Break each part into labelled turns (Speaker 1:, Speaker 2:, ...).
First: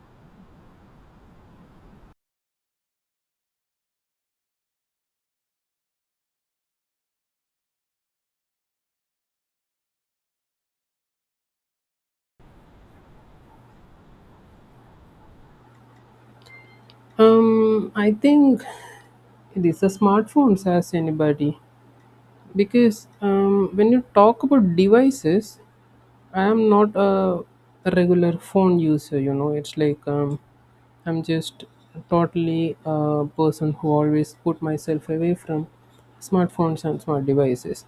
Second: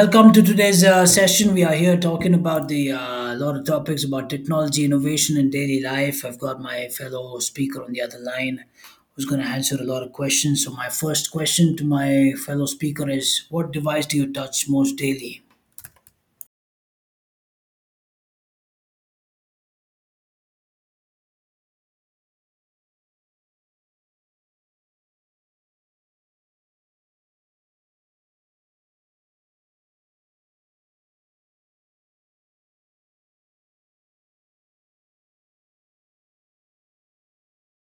Speaker 1: Welcome to today's session. We are here talking about the lot of topics about technology, innovation, and daily life. I've got my fellow speaker on the other line who's going to answer a lot of questions. So, my first question to my fellow speaker is, what device do you touch most daily?
Speaker 2: I think it is the smartphones as anybody because when you talk about devices, I am not a regular phone user. You know, it's like I'm just totally a person who always put myself away from smartphones and smart devices.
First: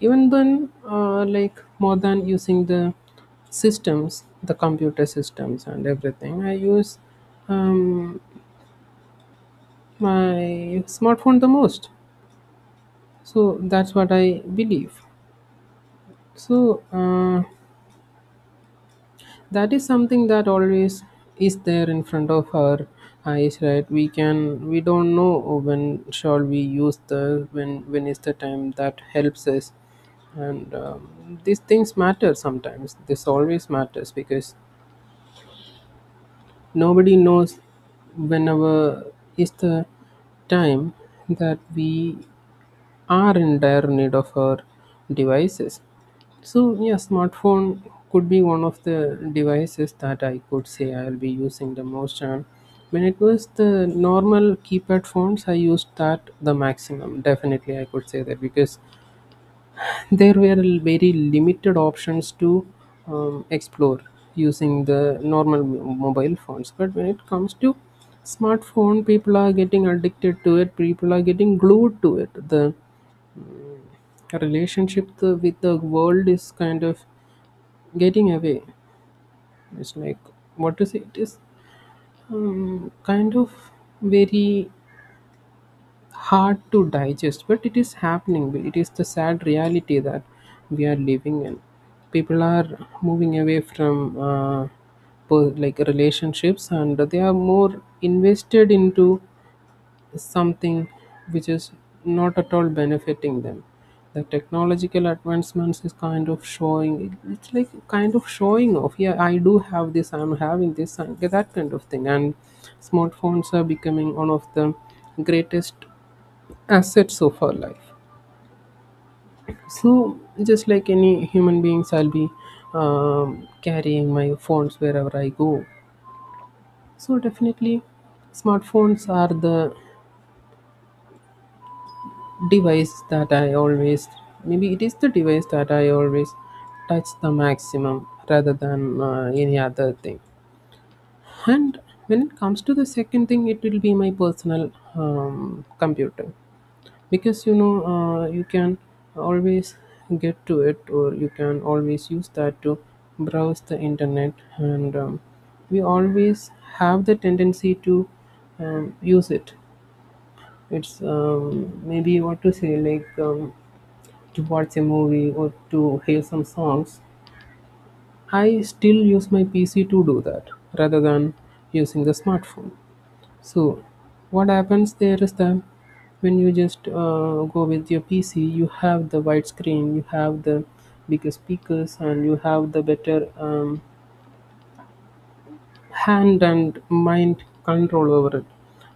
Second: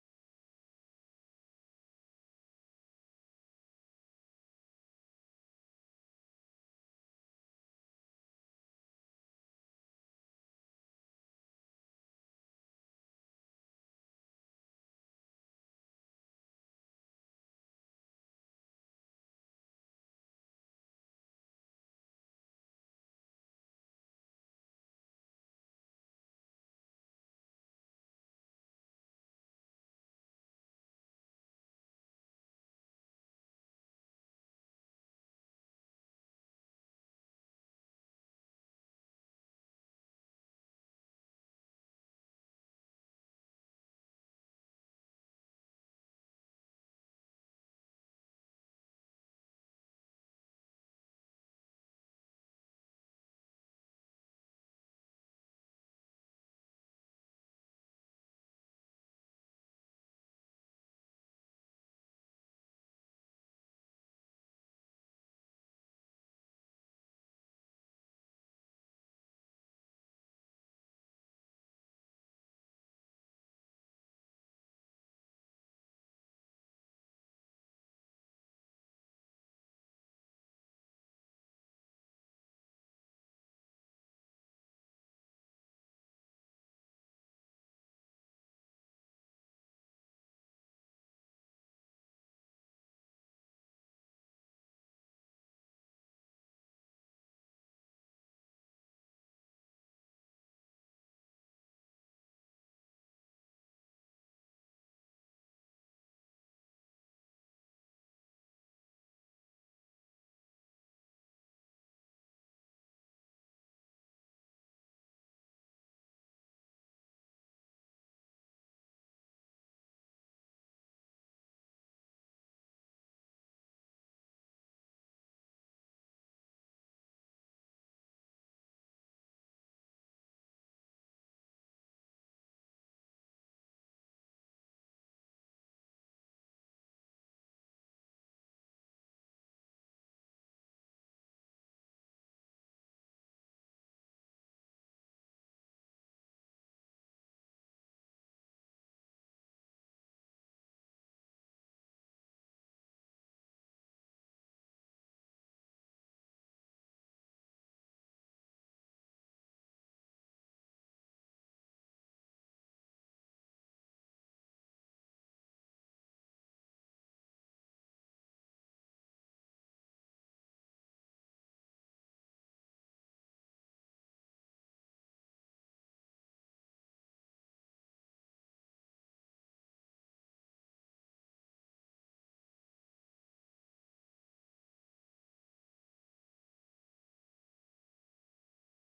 Speaker 2: Even then, like more than using the systems, the computer systems and everything, I use um, my smartphone the most. So that's what I believe. So that is something that always is there in front of our eyes, right? We don't know when shall we use the when is the time that helps us. And these things matter sometimes. This always matters because nobody knows whenever is the time that we are in dire need of our devices. So yeah, smartphone could be one of the devices that I could say I'll be using the most. And when it was the normal keypad phones, I used that the maximum. Definitely, I could say that because there were very limited options to explore using the normal mobile phones. But when it comes to smartphone, people are getting addicted to it. People are getting glued to it. The our relationship with the world is kind of getting away. It's like, what to say? It is kind of very hard to digest, but it is happening. It is the sad reality that we are living in. People are moving away from like relationships, and they are more invested into something which is not at all benefiting them. The technological advancements is kind of showing, it's like kind of showing off. Yeah, I do have this, I'm having this and that kind of thing. And smartphones are becoming one of the greatest assets of our life. So just like any human beings, I'll be carrying my phones wherever I go. So definitely smartphones are the device that I always, maybe it is the device that I always touch the maximum rather than any other thing. And when it comes to the second thing, it will be my personal computer, because you can always get to it, or you can always use that to browse the internet. And we always have the tendency to use it. It's maybe, what to say, like, to watch a movie or to hear some songs. I still use my PC to do that rather than using the smartphone. So, what happens there is that when you just go with your PC, you have the wide screen, you have the bigger speakers, and you have the better hand and mind control over it,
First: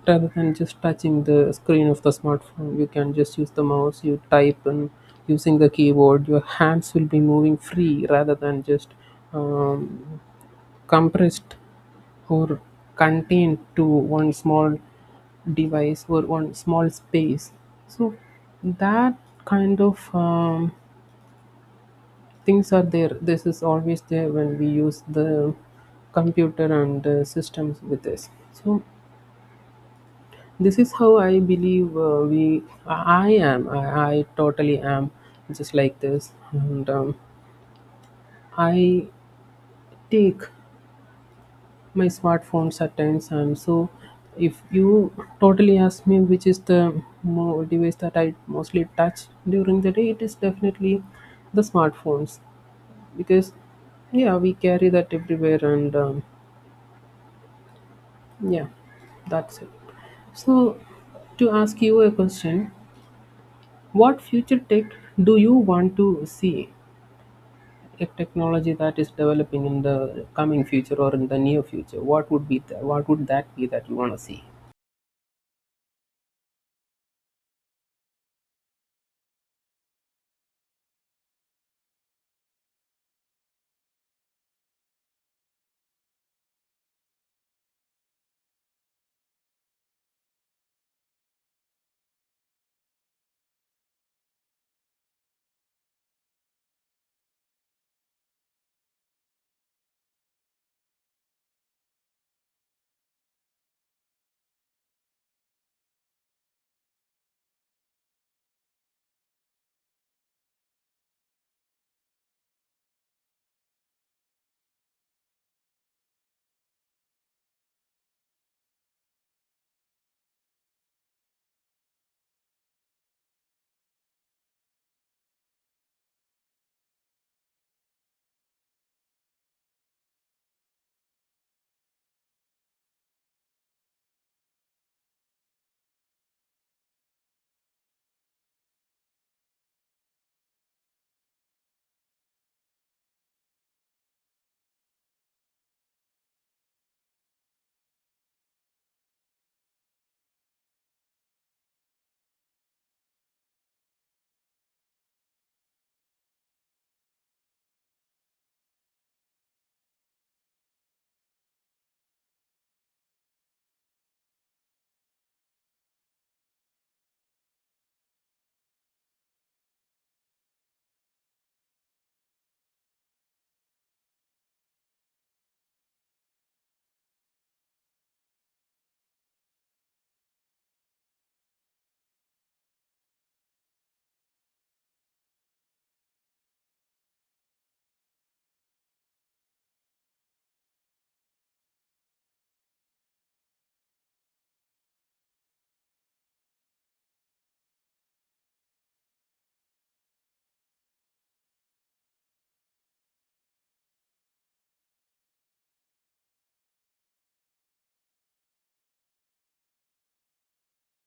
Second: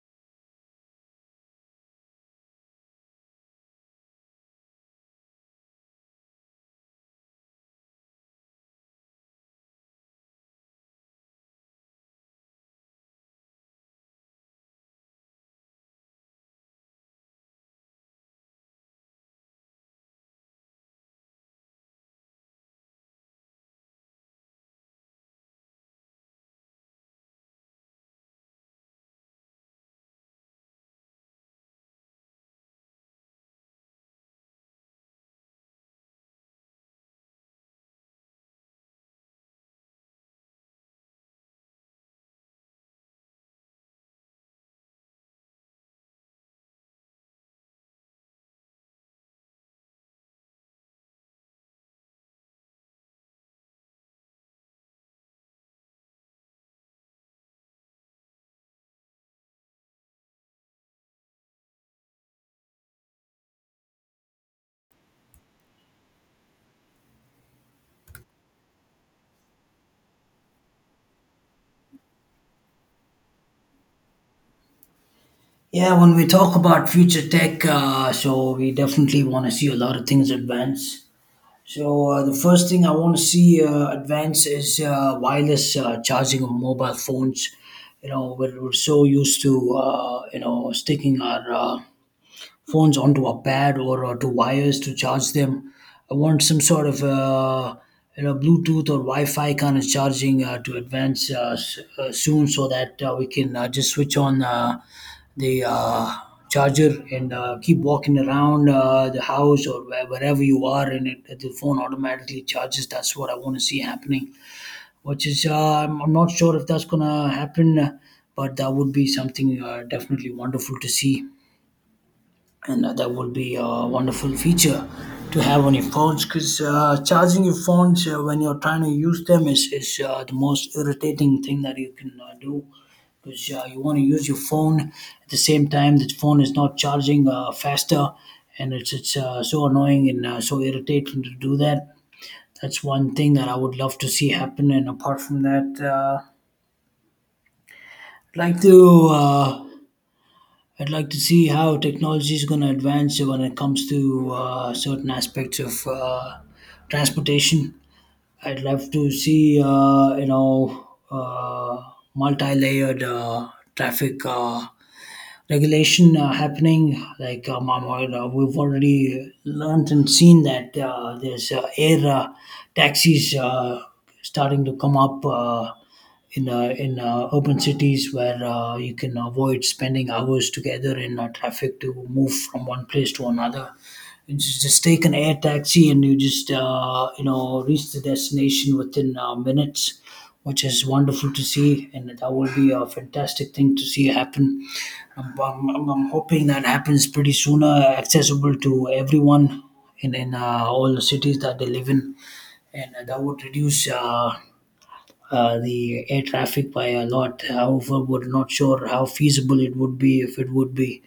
Speaker 2: rather than just touching the screen of the smartphone. You can just use the mouse, you type, and using the keyboard your hands will be moving free, rather than just um, compressed or contained to one small device or one small space. So that kind of things are there. This is always there when we use the computer and systems with this. So this is how I believe. Uh, we i am I, I totally am just like this. And I take my smartphones at times. And so if you totally ask me which is the device that I mostly touch during the day, it is definitely the smartphones, because yeah, we carry that everywhere. And yeah, that's it. So, to ask you a question, what future tech do you want to see? A technology that is developing in the coming future or in the near future. What would what would that be that you want to see?
Speaker 1: Yeah, when we talk about future tech, so we definitely want to see a lot of things advance. So the first thing I want to see advance is wireless charging of mobile phones. You know, we're so used to you know, sticking our phones onto a pad or to wires to charge them. I want some sort of you know, Bluetooth or Wi-Fi kind of charging to advance soon, so that we can just switch on the charger and keep walking around the house or wherever you are, and the phone automatically charges. That's what I want to see happening. Which is, I'm not sure if that's gonna happen, but that would be something definitely wonderful to see, and that would be a wonderful feature to have on your phones, because charging your phones when you're trying to use them is the most irritating thing that you can do, because you want to use your phone at the same time the phone is not charging faster, and it's so annoying and so irritating to do that. That's one thing that I would love to see happen. And apart from that, I'd like to uh, I'd like to see how technology is going to advance when it comes to certain aspects of transportation. I'd love to see, multi-layered traffic regulation happening. We've already learned and seen that there's air taxis starting to come up in urban cities where you can avoid spending hours together in traffic to move from one place to another. You just take an air taxi and you just you know, reach the destination within minutes, which is wonderful to see, and that will be a fantastic thing to see happen. I'm hoping that happens pretty soon, accessible to everyone in all the cities that they live in. And that would reduce the air traffic by a lot. However, we're not sure how feasible it would be, if it would be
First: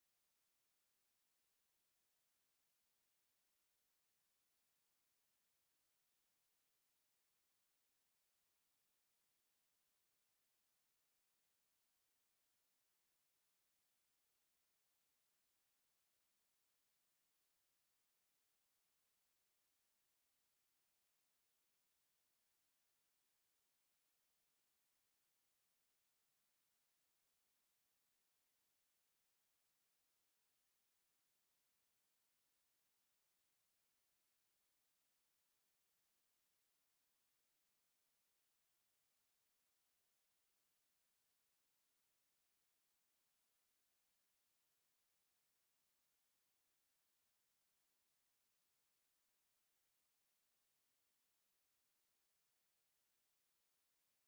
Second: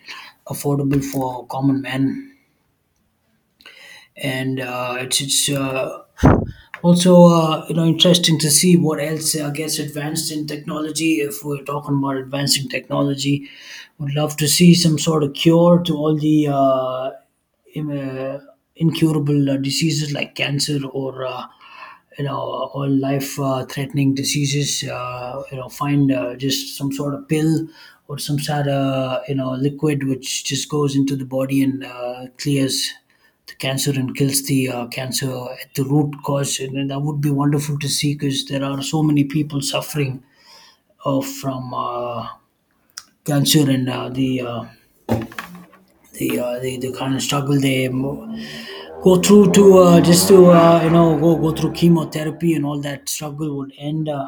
Speaker 1: affordable for common man. And it's also you know, interesting to see what else gets advanced in technology. If we're talking about advancing technology, would love to see some sort of cure to all the im- uh, incurable diseases like cancer, or you know, all life threatening diseases. You know, find just some sort of pill or some sort of, you know, liquid which just goes into the body and clears the cancer and kills the cancer at the root cause. And that would be wonderful to see, because there are so many people suffering from cancer, and the kind of struggle they go through to just to you know, go through chemotherapy, and all that struggle would end.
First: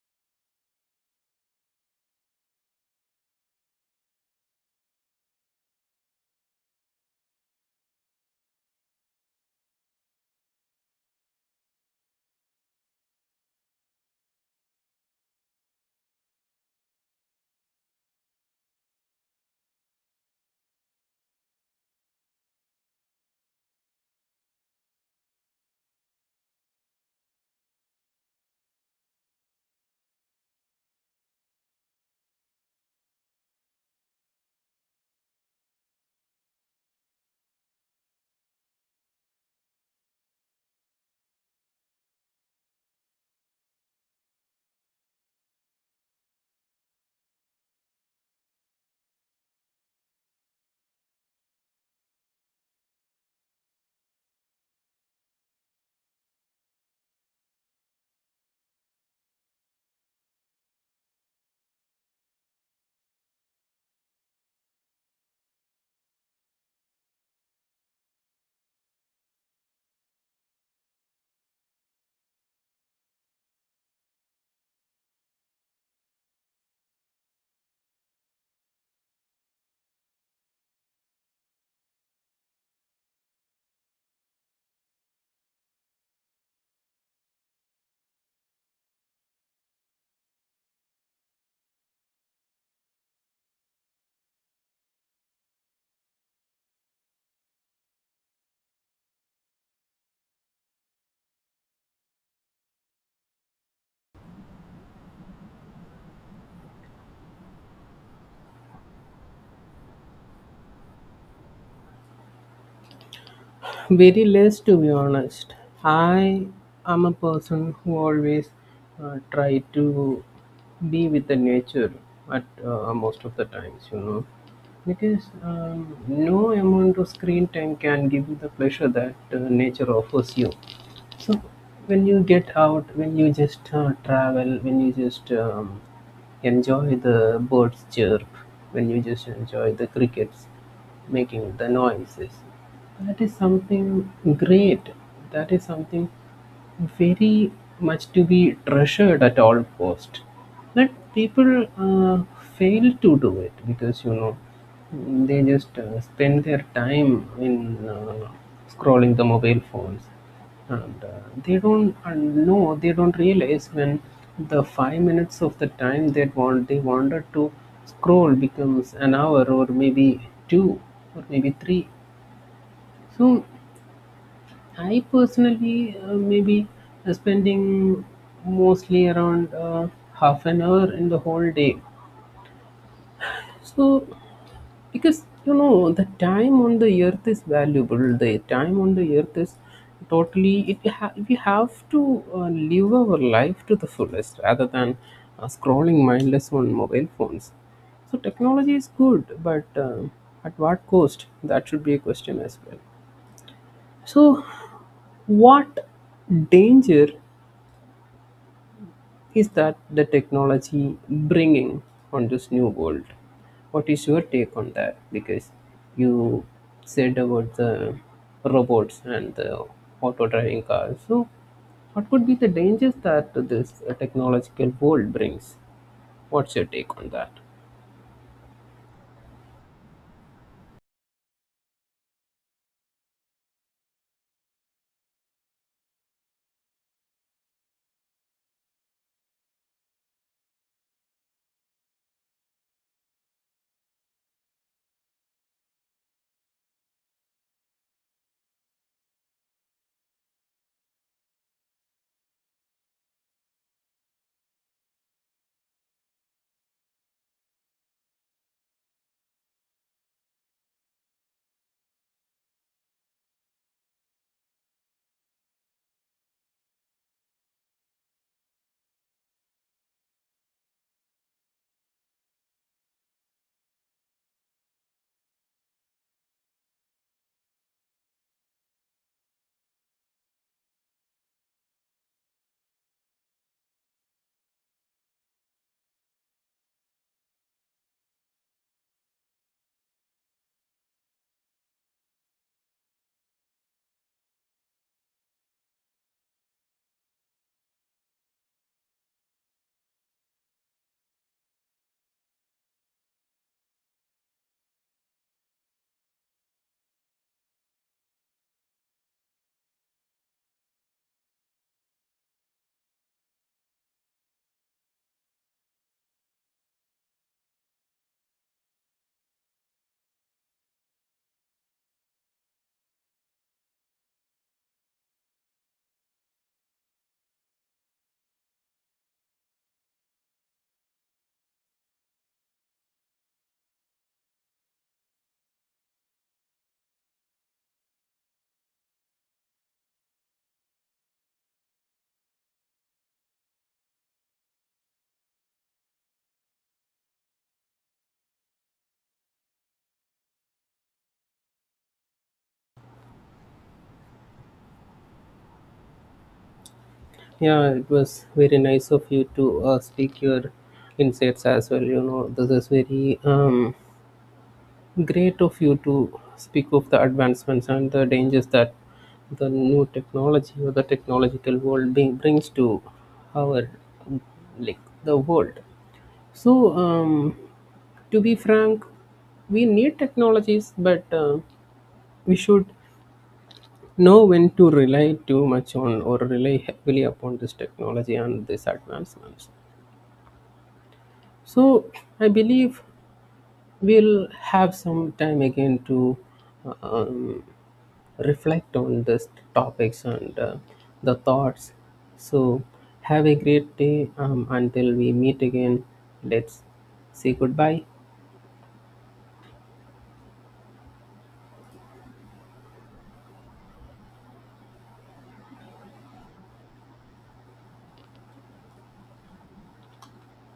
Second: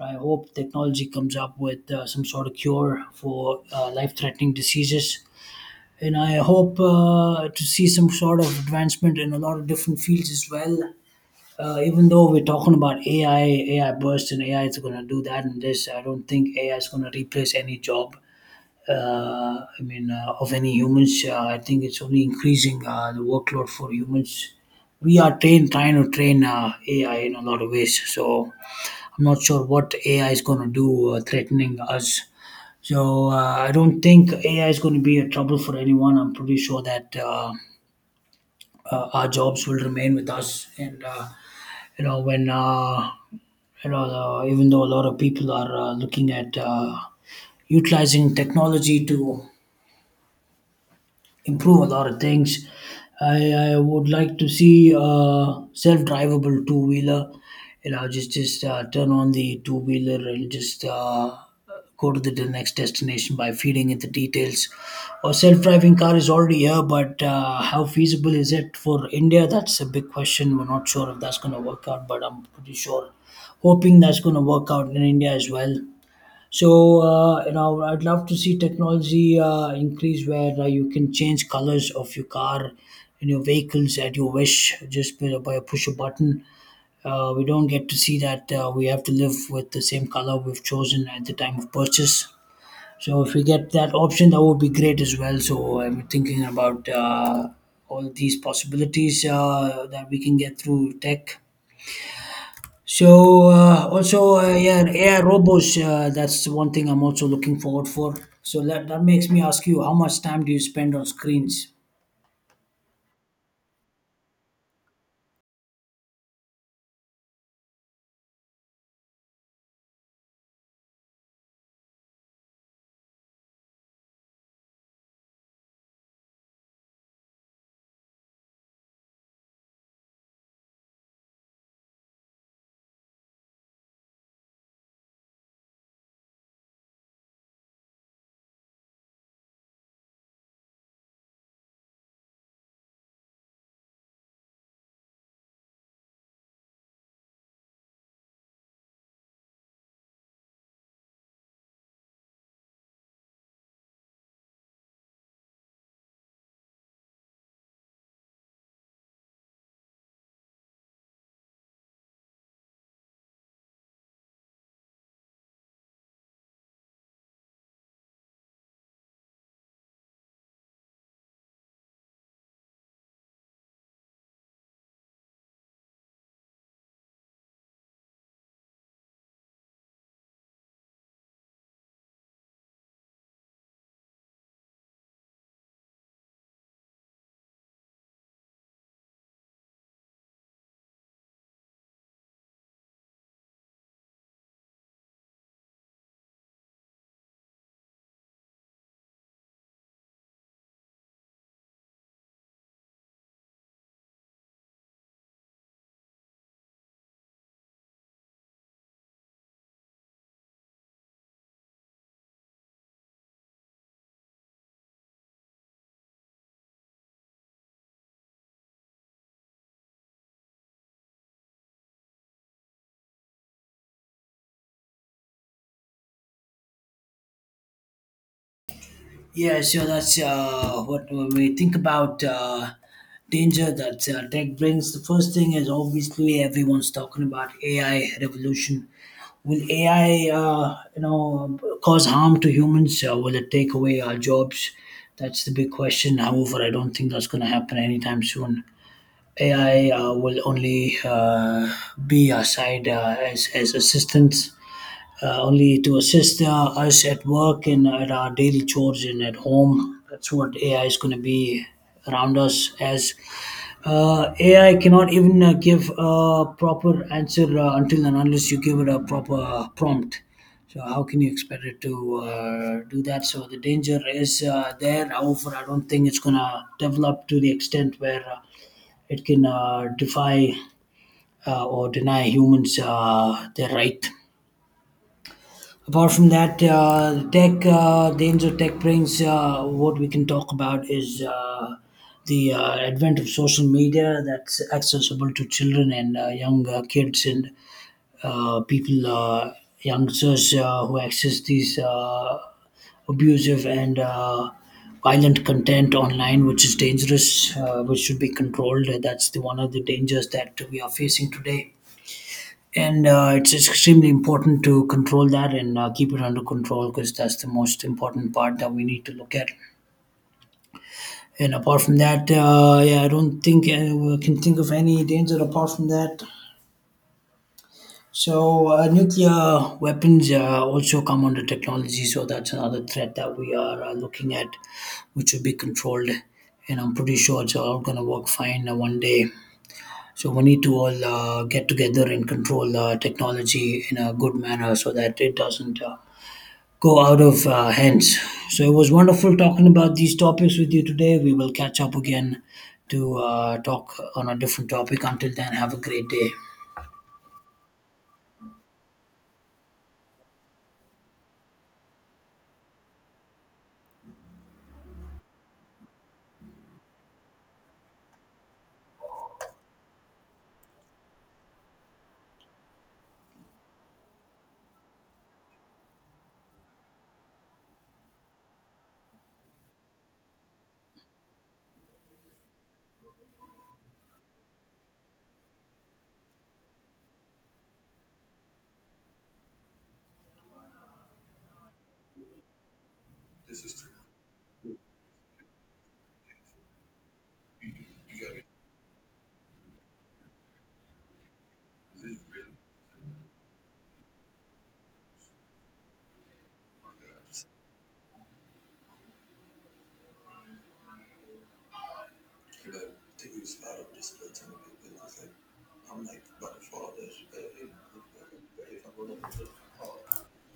Speaker 1: I hope technology comes up with some sort of cure for life threatening diseases. And I hope to see some sort of advancement in a lot of different fields as well. Even though we're talking about AI, AI burst and AI is going to do that and this, I don't think AI is going to replace any job. I mean, of any humans, I think it's only increasing the workload for humans. We are trained trying to train AI in a lot of ways, so I'm not sure what AI is going to do, threatening us. So I don't think AI is going to be a trouble for anyone. I'm pretty sure that our jobs will remain with us, and you know when. You know, even though a lot of people are looking at utilizing technology to improve a lot of things. I would like to see self-drivable two-wheeler. You know, just turn on the two-wheeler and just go to the next destination by feeding it the details. Or self-driving car is already here, but how feasible is it for India? That's a big question. We're not sure if that's going to work out, but I'm pretty sure, hoping that's going to work out in India as well. So you know, I'd love to see technology increase where you can change colors of your car and your vehicles at your wish, just by a push a button. We don't get to see that. We have to live with the same color we've chosen at the time of purchase. So if we get that option, that would be great as well. So I'm thinking about all these possibilities that we can get through tech. So also yeah, AI robots. That's one thing I'm also looking forward for. So that makes me ask you, how much time do you spend on screens?
Speaker 2: Very less, to be honest. I am a person who always try to be with the nature at most of the times, you know, because no amount of screen time can give you the pleasure that nature offers you. So when you get out, when you just travel, when you just enjoy the birds chirp, when you just enjoy the crickets making the noises, that is something great. That is something very much to be treasured at all cost. But people fail to do it, because you know they just spend their time in scrolling the mobile phones. And they don't realize when the 5 minutes of the time they wanted to scroll becomes an hour, or maybe two, or maybe three. So I personally, maybe spending mostly around half an hour in the whole day. So, because you know, the time on the earth is valuable. The time on the earth is totally. We have to live our life to the fullest, rather than scrolling mindless on mobile phones. So technology is good, but at what cost? That should be a question as well. So, what danger is that the technology bringing on this new world? What is your take on that? Because you said about the robots and the auto driving cars. So what could be the dangers that this technological world brings? What's your take on that?
Speaker 1: Yeah, so that's what when we think about danger that tech brings. The first thing is obviously everyone's talking about AI revolution. Will AI, you know, cause harm to humans? Will it take away our jobs? That's the big question. However, I don't think that's going to happen anytime soon. AI will only be assigned as assistants, only to assist us at work and at our daily chores and at home. That's what AI is going to be around us as AI cannot even give a proper answer until and unless you give it a proper prompt. So how can you expect it to do that? So the danger is there. However, I don't think it's gonna develop to the extent where it can defy or deny humans their right. Apart from that, the ends tech brings, what we can talk about is the advent of social media that's accessible to children and young kids and people, youngsters who access these abusive and violent content online, which is dangerous, which should be controlled. That's the one of the dangers that we are facing today, and it's extremely important to control that and keep it under control, because that's the most important part that we need to look at. And apart from that, yeah, I don't think I can think of any danger apart from that. So, nuclear weapons also come under technology. So, that's another threat that we are looking at, which will be controlled. And I'm pretty sure it's all going to work fine one day. So, we need to all get together and control technology in a good manner, so that it doesn't go out of hands. So, it was wonderful talking about these topics with you today. We will catch up again to talk on a different topic. Until then, have a great day.
Speaker 2: Yeah, it was very nice of you to speak your insights as well. You know, this is very great of you to speak of the advancements and the dangers that the new technology or the technological world brings to our, like, the world. So, to be frank, we need technologies, but we should know when to rely too much on, or rely heavily upon this technology and these advancements. So, I believe we'll have some time again to uh, um, reflect on these topics and the thoughts. So, have a great day, until we meet again. Let's say goodbye.